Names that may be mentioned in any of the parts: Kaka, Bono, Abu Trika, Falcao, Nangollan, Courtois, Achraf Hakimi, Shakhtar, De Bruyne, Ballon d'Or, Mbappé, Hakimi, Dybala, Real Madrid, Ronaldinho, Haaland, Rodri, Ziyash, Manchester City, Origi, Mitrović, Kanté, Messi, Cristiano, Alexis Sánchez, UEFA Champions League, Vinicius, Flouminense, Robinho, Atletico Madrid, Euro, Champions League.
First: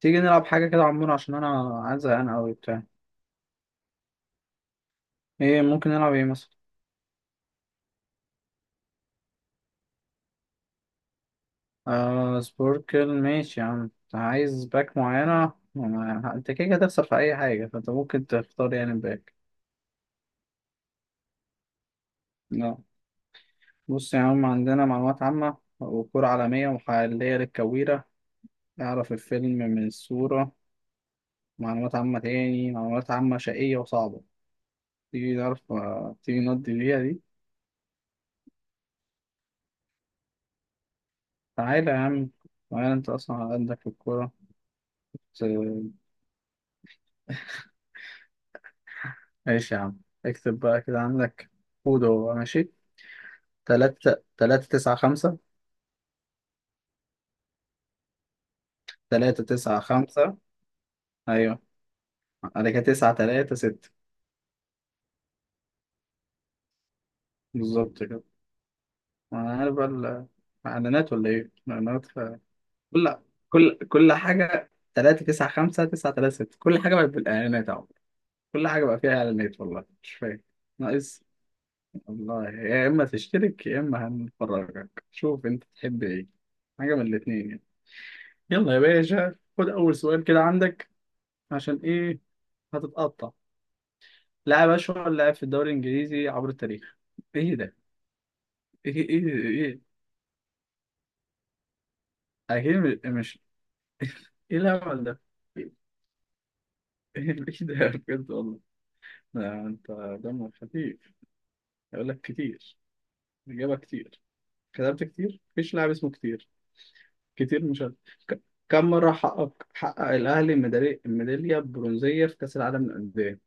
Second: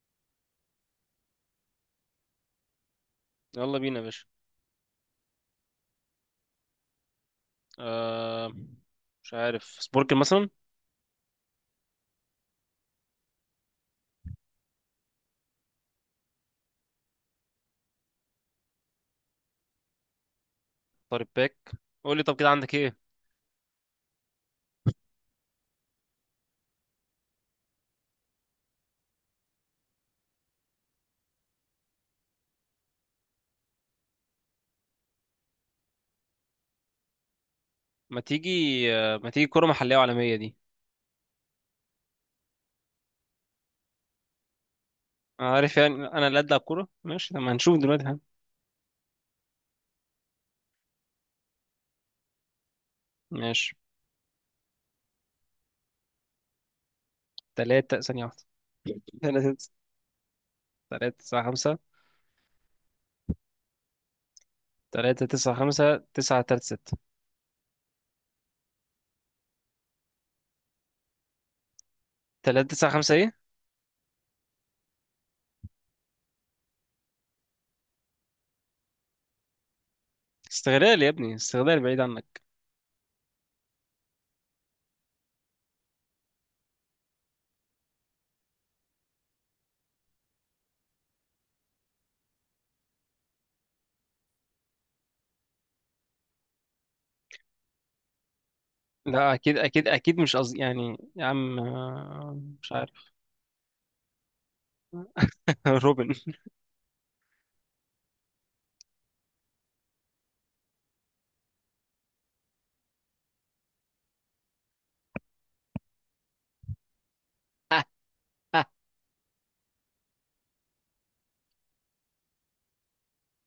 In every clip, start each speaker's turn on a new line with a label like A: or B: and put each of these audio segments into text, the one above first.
A: تيجي نلعب حاجة كده عمور عشان أنا عايز أنا أوي بتاع.
B: يلا بينا يا باشا.
A: إيه ممكن نلعب إيه مثلا؟
B: آه، مش عارف، سبوركل مثلا.
A: سبوركل ماشي يا عم، أنت عايز باك معينة. أنت كده كده هتخسر في أي حاجة، فأنت ممكن تختار يعني باك.
B: طارق باك. قول لي، طب كده عندك
A: لا،
B: ايه؟
A: بص يا عم، عندنا معلومات عامة وكرة عالمية ومحلية للكويرة، نعرف الفيلم من الصورة، معلومات عامة تاني، معلومات عامة شقية وصعبة. تيجي نعرف تيجي نقضي فيها دي.
B: ما تيجي. آه، ما تيجي كرة محلية وعالمية دي.
A: تعالى يا عم، تعالى أنت أصلا على قدك في
B: انا عارف
A: الكورة.
B: يعني، انا اللي ادلع كورة. ماشي، طب ما هنشوف دلوقتي. ها؟
A: ماشي يا عم، اكتب بقى كده عندك كود هو ماشي.
B: ماشي.
A: تلاتة تلاتة تسعة خمسة.
B: تلاتة، ثانية واحدة.
A: تلاتة
B: تلاتة
A: تسعة خمسة.
B: تلاتة تسعة
A: أيوة،
B: خمسة.
A: أنا كده تسعة تلاتة ستة.
B: تلاتة تسعة خمسة تسعة تلاتة ستة.
A: بالظبط كده. أنا عارف بقى إعلانات ولا إيه؟
B: تلاتة تسعة خمسة
A: كل
B: ايه؟
A: كل حاجة تلاتة تسعة خمسة تسعة تلاتة ستة، كل حاجة بقت بالإعلانات أهو، كل حاجة بقى فيها إعلانات، والله مش فاهم.
B: استغلال يا
A: ناقص،
B: ابني، استغلال بعيد عنك.
A: والله يا إما تشترك يا إما هنفرجك، شوف أنت تحب إيه، حاجة من الاتنين يعني. يلا يا باشا، خد أول سؤال كده عندك. عشان ايه؟ هتتقطع. لاعب، اشهر لاعب في الدوري الانجليزي عبر التاريخ. ايه ده؟ ايه ايه
B: لا، اكيد
A: ايه.
B: اكيد اكيد مش قصدي يعني يا عم. آه، مش
A: اكيد
B: عارف.
A: ايه الهبل ده؟ ايه؟
B: روبن
A: ايه ده بجد والله. ده انت دمك خفيف. يقول لك كتير، الاجابه كتير، كتبت كتير، مفيش لاعب اسمه كتير، كتير، مش عارف. ك- كم مره حقق الاهلي الميداليه البرونزيه في كاس العالم للانديه؟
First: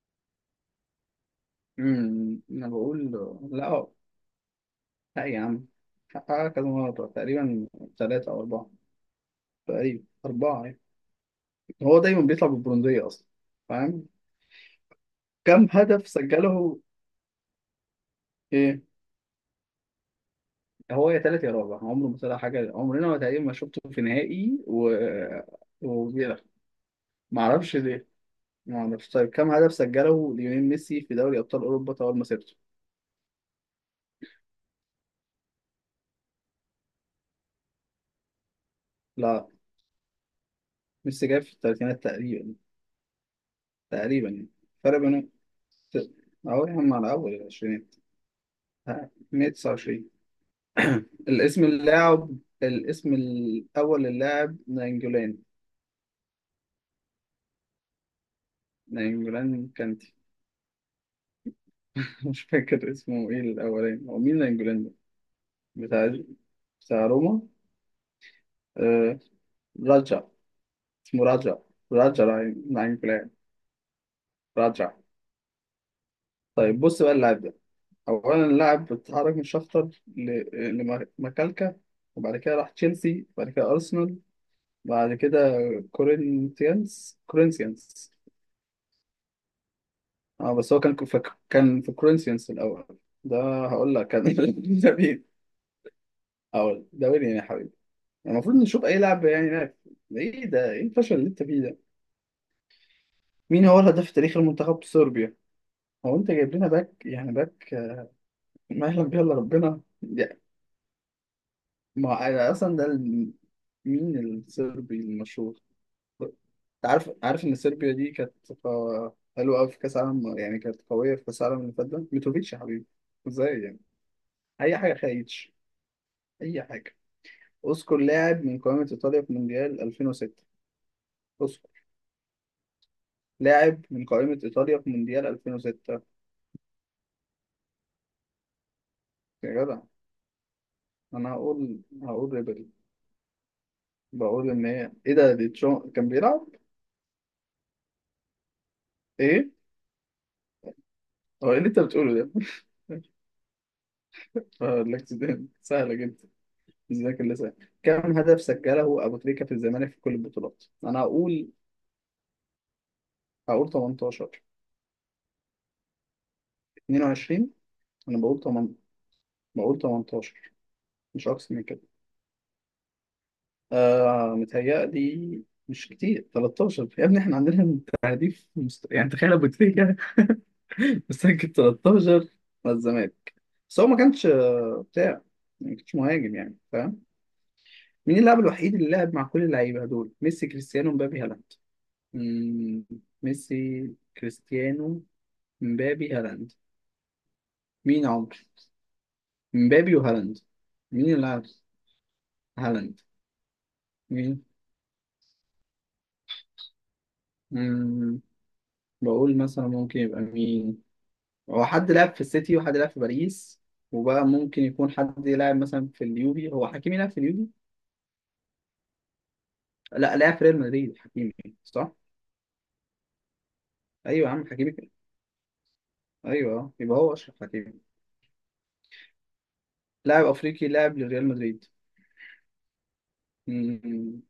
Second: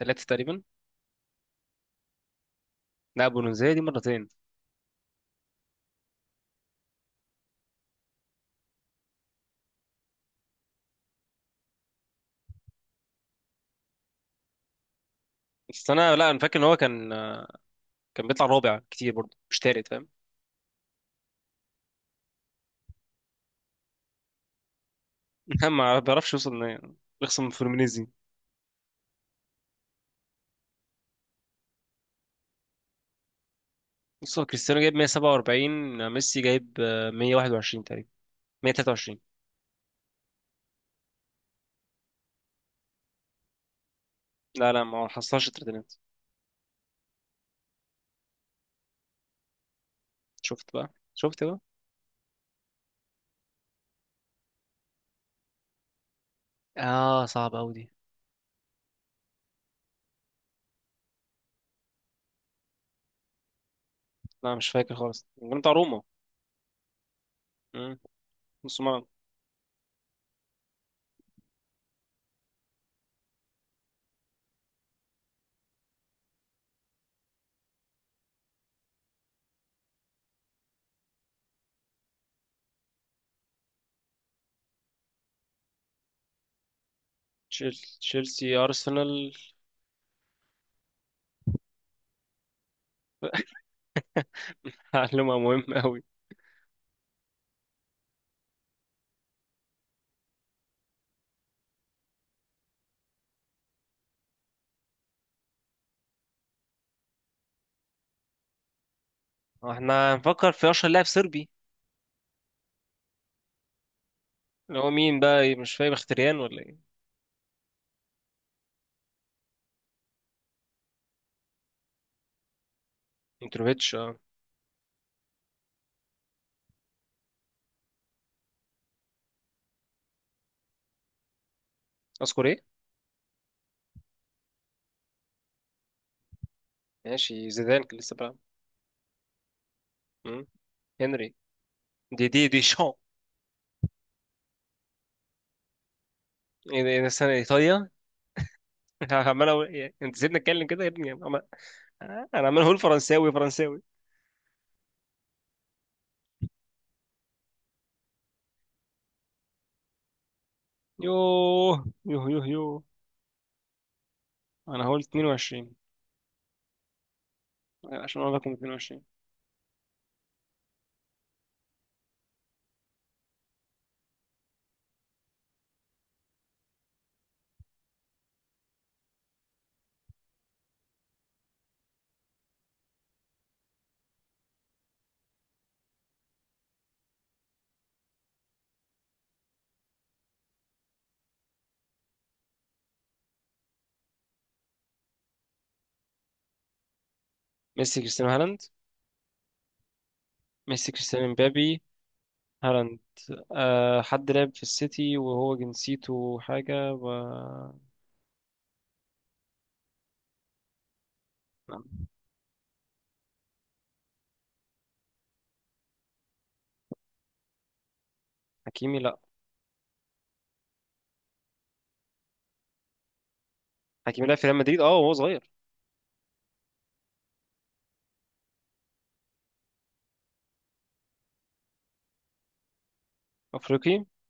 B: ثلاثة تقريبا.
A: انا بقول،
B: لا، بولونزيه دي
A: لا،
B: مرتين.
A: لا يا عم، حققها كذا مره، تقريبا ثلاثه او اربعه، تقريبا أربعة يعني. هو دايما بيطلع بالبرونزية أصلا، فاهم؟ كم
B: بس
A: هدف
B: انا، لا انا فاكر ان هو
A: سجله؟
B: كان بيطلع رابع
A: إيه،
B: كتير برضه، مش تالت، فاهم؟
A: هو يا تالت يا رابع، عمره ما طلع حاجة، عمرنا ما تقريبا ما شفته في نهائي، و
B: ما بيعرفش
A: وبيلعب،
B: يوصل. إن-
A: ما
B: يخسر من
A: أعرفش
B: فلومينيزي.
A: ليه، ما أعرفش. طيب، كم هدف سجله ليونيل ميسي في دوري أبطال أوروبا طوال مسيرته؟
B: بص، هو كريستيانو جايب 147. ميسي جايب 121 تقريبا. 123.
A: لا، ميسي جاي في الثلاثينات تقريبا، تقريبا يعني.
B: لا لا،
A: فرق
B: ما
A: بينهم
B: حصلش التلاتينات.
A: ست- أهو يا عم على أول العشرينات. ها، 129.
B: شفت بقى؟ شفت بقى؟
A: الاسم اللاعب، الاسم الأول للاعب نانجولان.
B: اه، صعب قوي دي.
A: نانجولان كانتي. مش فاكر اسمه ايه الاولاني، هو مين
B: لا مش
A: نانجولان ده؟
B: فاكر خالص، كان بتاع روما.
A: بتاع بتاع روما.
B: مم. نص ملعب.
A: آه... راجع، اسمه راجع، راجع، نانجولان، راجع. طيب بص بقى اللاعب ده، اولا اللاعب اتحرك من شختر ل... لمكالكا، وبعد كده راح تشيلسي، وبعد كده ارسنال، بعد كده كورinthians
B: تشيل-
A: كورinthians.
B: تشيلسي، ارسنال.
A: اه بس هو كان في كورنثيانس الاول. ده هقول لك كان ده مين،
B: معلومة مهمة أوي.
A: اقول ده مين يعني يا حبيبي. المفروض نشوف اي لعب يعني لعب. ايه ده؟ ايه الفشل اللي انت فيه ده؟ مين هو الهداف التاريخي لمنتخب صربيا؟ هو انت جايب لنا باك يعني باك، ما يعلم بيه الا
B: هو
A: ربنا
B: احنا هنفكر في أشهر لاعب صربي؟
A: ما أنا اصلا ده مين
B: اللي هو
A: الصربي
B: مين بقى،
A: المشهور؟
B: مش فاهم، مختريان ولا ايه؟
A: انت عارف، ان صربيا دي كانت حلوه قوي في كاس عالم، يعني كانت قويه في كاس العالم اللي فات ده. ميتروفيتش يا حبيبي. ازاي يعني؟
B: متروفيتش، اه.
A: اي حاجه خايتش، اي حاجه. اذكر لاعب من قائمه ايطاليا في مونديال 2006. اذكر
B: اذكر إيه؟
A: لاعب من قائمه ايطاليا في مونديال 2006.
B: ماشي، زيدان كان لسه بيلعب.
A: يا جدع،
B: مم. هنري.
A: انا هقول
B: دي
A: هقول
B: دي دي
A: ريبري.
B: شان.
A: بقول ان هي ايه ده دي كان بيلعب.
B: إيه ده سنة ايطاليا؟
A: ايه؟
B: إيه، انت سيبني اتكلم كده يا ابني عمال-.
A: هو ايه اللي انت بتقوله ده؟
B: انا عمال اقول فرنساوي فرنساوي.
A: الاكسدام سهله جدا. ازاي كان سهل؟ كم هدف سجله ابو تريكه في الزمالك في كل البطولات؟ انا هقول
B: يوه يوه يوه يوه.
A: هقول 18.
B: انا هقول 22.
A: 22. انا
B: عشان اقول
A: بقول
B: لكم
A: 8،
B: 22.
A: بقول 18، مش اكتر من كده. آه، متهيألي مش كتير، 13 يا ابني. احنا عندنا تهديف يعني تخيل، ابو تريكه مسجل 13 مع الزمالك. بس هو ما كانش بتاع يعني، ما كانش مهاجم يعني، فاهم؟ مين اللاعب الوحيد اللي لعب مع كل اللعيبه دول، ميسي كريستيانو مبابي هالاند؟ مم، ميسي كريستيانو مبابي هالاند.
B: ميسي
A: مين
B: كريستيانو
A: عمر
B: هالاند.
A: مبابي وهالاند؟
B: ميسي
A: مين اللي
B: كريستيانو
A: لعب
B: مبابي هالاند.
A: هالاند؟
B: أه، حد
A: مين؟
B: لعب في السيتي وهو جنسيته حاجة و...
A: مم، بقول مثلا ممكن يبقى مين. هو
B: لا.
A: حد لعب في السيتي وحد لعب في باريس، وبقى ممكن يكون حد لعب مثلا في اليوفي. هو حكيمي لعب في اليوفي؟
B: حكيمي لا.
A: لا، لعب في ريال مدريد حكيمي. صح،
B: حكيمي
A: ايوه يا
B: لعب في
A: عم
B: ريال
A: حكيمي.
B: مدريد، اه، وهو صغير.
A: ايوه، يبقى هو اشرف حكيمي. لاعب افريقي لاعب لريال مدريد.
B: افريقي.
A: مم.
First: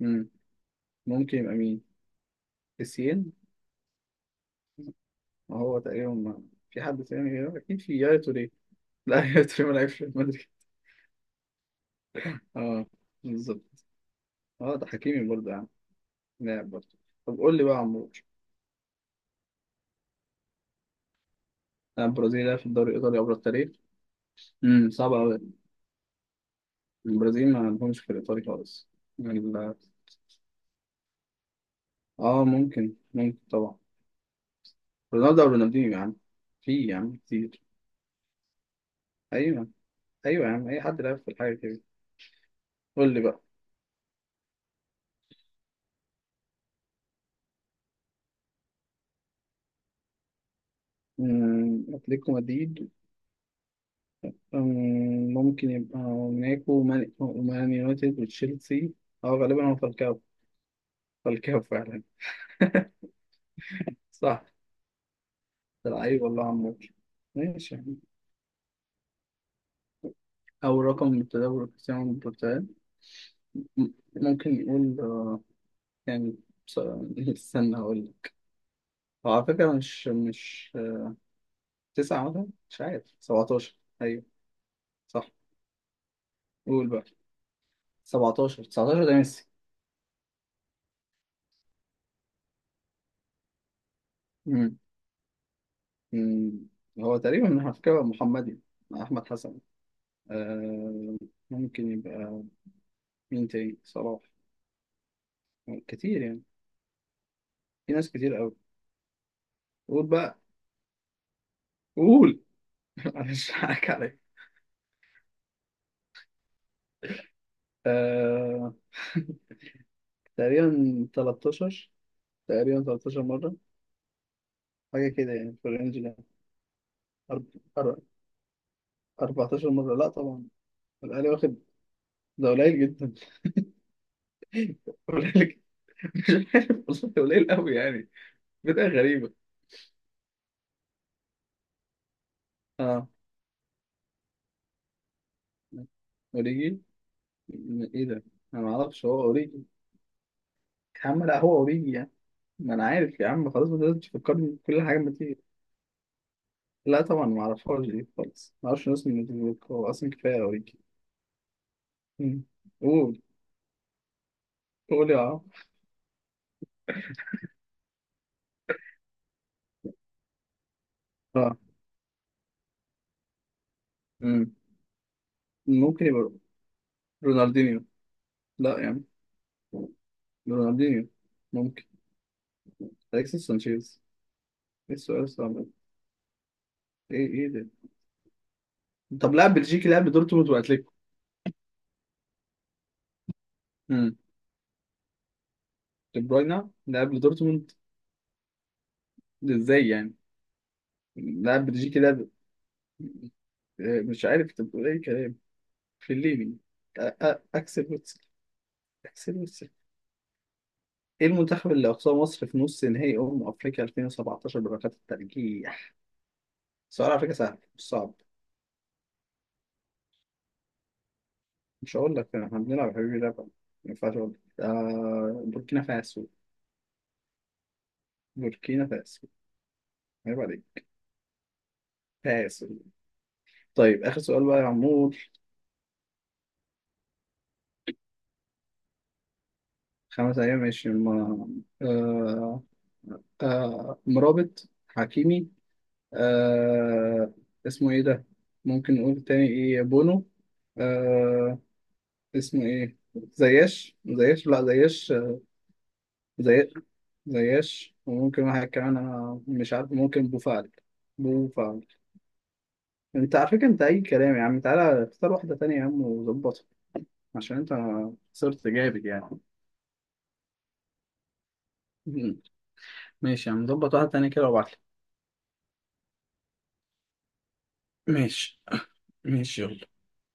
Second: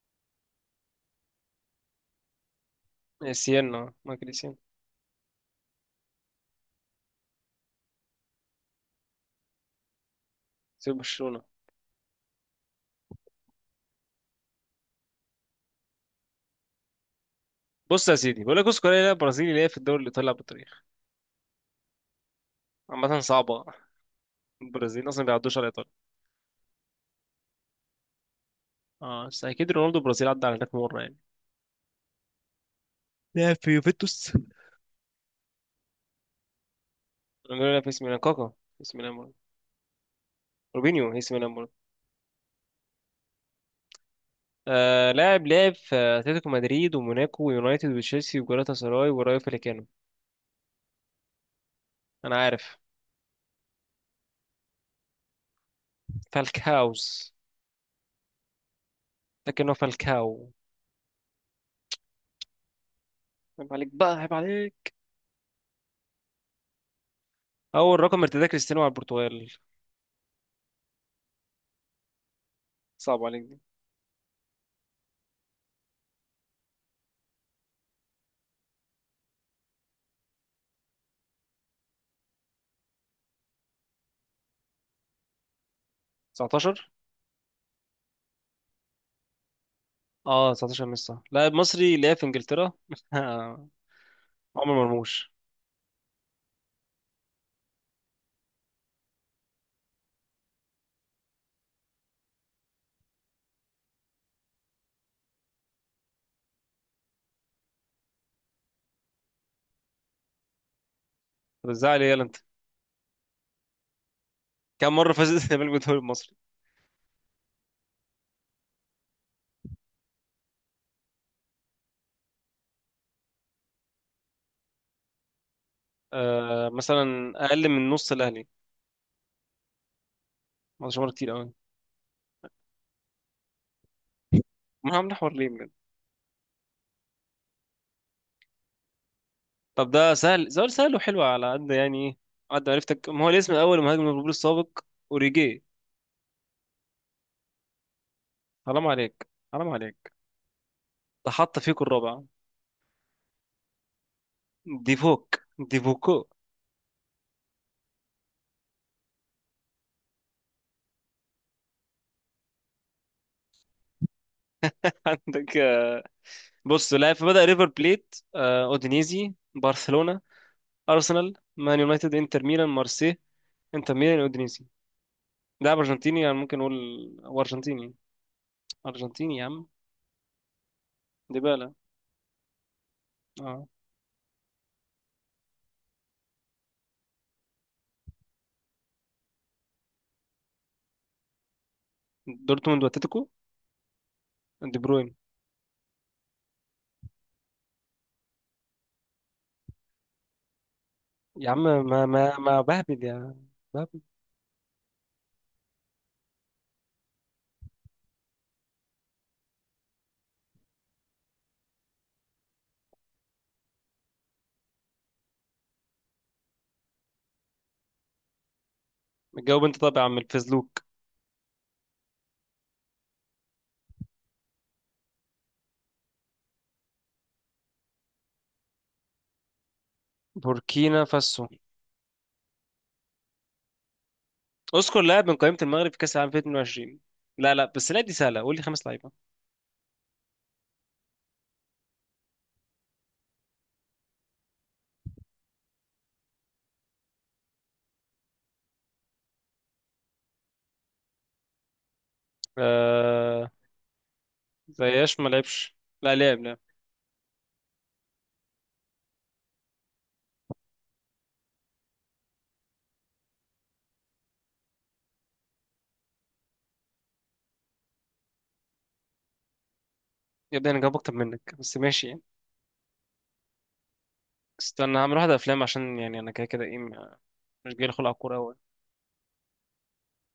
A: مم. ممكن يبقى مين؟ السين.
B: سيانا، مايكل سيانا.
A: هو تقريبا في حد تاني غيره، اكيد في، يا توري. لا، يا توري ما لعبش في ريال مدريد.
B: سيب برشلونة.
A: اه، بالظبط. اه، ده حكيمي برضه يعني، لاعب برضه. طب قول لي بقى يا
B: بص
A: عمرو.
B: يا سيدي، بقول لك، بص، كوريا لعب برازيلي اللي هي في الدوري الايطالي، لعب بالتاريخ.
A: البرازيل لعب في الدوري الايطالي
B: عامة
A: عبر
B: صعبة.
A: التاريخ.
B: البرازيل
A: صعب
B: اصلا ما
A: قوي.
B: بيعدوش على ايطاليا.
A: البرازيل ما عندهمش في الايطالي خالص.
B: اه، بس اكيد
A: ال-
B: رونالدو البرازيل عدى على هناك مرة يعني.
A: اه، ممكن، ممكن
B: لعب في
A: طبعا.
B: يوفنتوس.
A: رونالدو او رونالدينيو يعني، في يعني كتير.
B: رونالدو لعب في اسم ميلان، كاكا في اسم ميلان برضه.
A: ايوه، ايوه يا عم، اي حد
B: روبينيو في
A: لعب في
B: اسم
A: الحاجه
B: ميلان برضه.
A: كده. قول لي بقى.
B: آه، لاعب لعب في اتلتيكو مدريد وموناكو ويونايتد وتشيلسي وجالاتا سراي ورايو فاليكانو.
A: أتلتيكو
B: انا عارف.
A: مدريد. ممكن يبقى موناكو
B: فالكاوز.
A: ومان يونايتد وتشيلسي. أو غالبا
B: لكنه
A: هو فالكاو.
B: فالكاو.
A: فالكاو فعلا،
B: عيب عليك بقى، عيب
A: صح.
B: عليك.
A: ده لعيب والله عمور، ماشي يعني.
B: اول رقم ارتداه كريستيانو على البرتغال؟
A: أول رقم من التدور كريستيانو من البرتغال.
B: صعب عليك دي.
A: م- ممكن نقول يعني بص- استنى أقول لك. هو على فكرة مش تسعة مثلا، مش عارف 17. أيوه، صح. قول
B: 19.
A: بقى. 17، 19 ده ميسي.
B: اه، 19 مش صح. لاعب مصري لعب في انجلترا عمر مرموش.
A: مم. هو تقريبا على فكرة محمدي مع أحمد حسن. آه، ممكن يبقى مين تاني، صلاح؟ كتير يعني، في ناس كتير أوي. قول بقى.
B: طب ازاي عليه؟ يلا انت.
A: قول. أنا مش هضحك عليك.
B: كم مره فاز الزمالك بالدوري المصري؟
A: آه، تقريبا 13، تقريبا 13 مرة، حاجة كده يعني في الرينج ده.
B: آه، مثلا
A: أرب-
B: اقل من
A: أر-
B: نص الاهلي.
A: 14 مرة، لا طبعا،
B: 19 مره
A: الأهلي
B: كتير قوي.
A: واخد، ده قليل جدا.
B: ما عم نحور
A: قليل
B: ليه
A: جدا،
B: بجد؟
A: مش عارف، والله قليل أوي يعني. بداية غريبة.
B: طب ده سهل، سؤال سهل وحلو على قد يعني ايه، قد
A: اه،
B: معرفتك. ما هو الاسم الاول مهاجم ليفربول السابق؟ اوريجي.
A: أوريجي. إيه ده؟ أنا
B: حرام
A: معرفش هو
B: عليك،
A: أوريجي.
B: حرام عليك.
A: يا عم
B: ده
A: لا، هو
B: حط فيكو
A: اوريجي يعني،
B: الرابع.
A: ما انا عارف يا عم، خلاص ما تقدرش تفكرني بكل حاجه، ما
B: ديفوك،
A: تيجي.
B: ديفوكو.
A: لا طبعا، ما اعرفهاش دي خالص، ما اعرفش ناس من نوتيفوك، هو اصلا كفايه اوريجي. مم. قول، قول يا عم.
B: عندك بص، لاعب. فبدأ ريفر بليت، اودينيزي، برشلونة، أرسنال،
A: اه.
B: مان يونايتد، إنتر ميلان، مارسي، إنتر ميلان،
A: مم.
B: أودينيزي. ده
A: ممكن
B: أرجنتيني
A: يبقى
B: يعني، ممكن نقول. هو
A: رونالدينيو.
B: أرجنتيني.
A: لا يا عم
B: أرجنتيني يا عم.
A: رونالدينيو،
B: ديبالا.
A: ممكن اليكسيس
B: اه،
A: سانشيز. ايه السؤال الصعب ده؟ ايه، ايه ده. طب لاعب بلجيكي لاعب لدورتموند واتليتيكو.
B: دورتموند وأتلتيكو.
A: مم.
B: دي بروين.
A: دي بروينا لاعب لدورتموند؟ ده ازاي يعني،
B: يا عم
A: لاعب بلجيكي
B: ما
A: لاعب.
B: ما ما بهبد، يا، بهبد.
A: مش عارف انت بتقول ايه كلام. في الليبي، اكسل، حسين السيف. ايه المنتخب اللي اقصاه مصر في نص نهائي افريقيا 2017 بركات الترجيح؟ سؤال على فكره سهل مش صعب.
B: جاوب أنت طبعا يا عم الفزلوك.
A: مش هقول لك، احنا بنلعب يا حبيبي لعبه، ما ينفعش اقول لك. آه، بوركينا فاسو. بوركينا فاسو، عيب عليك،
B: بوركينا فاسو.
A: فاسو. طيب اخر سؤال بقى يا
B: اذكر
A: عمور.
B: لاعب من قائمة المغرب في كأس العالم 2022. لا لا بس، لا دي سهلة، قول لي خمس لعيبة.
A: خمس ايام ماشي ما... آه... مرابط، حكيمي. آه... اسمه ايه ده؟ ممكن نقول تاني ايه، بونو. آه... اسمه ايه؟
B: آه.
A: زياش، لا زياش.
B: زياش ما لعبش. لا لعب، لعب.
A: زي، زياش، وممكن واحد كمان، انا مش عارف، ممكن بوفعل، بوفعل. انت على فكره انت اي كلام يا عم، تعالى اختار واحده تانية يا عم وظبطها، عشان انت صرت جامد يعني.
B: يا ابني انا جاوب اكتر منك، بس ماشي يعني.
A: مم. ماشي يا عم، ظبط واحده تانية كده وابعتلي.
B: استنى هعمل واحدة افلام، عشان يعني انا كده كده ايه، مش جاي خلق على الكورة
A: ماشي.
B: أوي.
A: ماشي، يلا.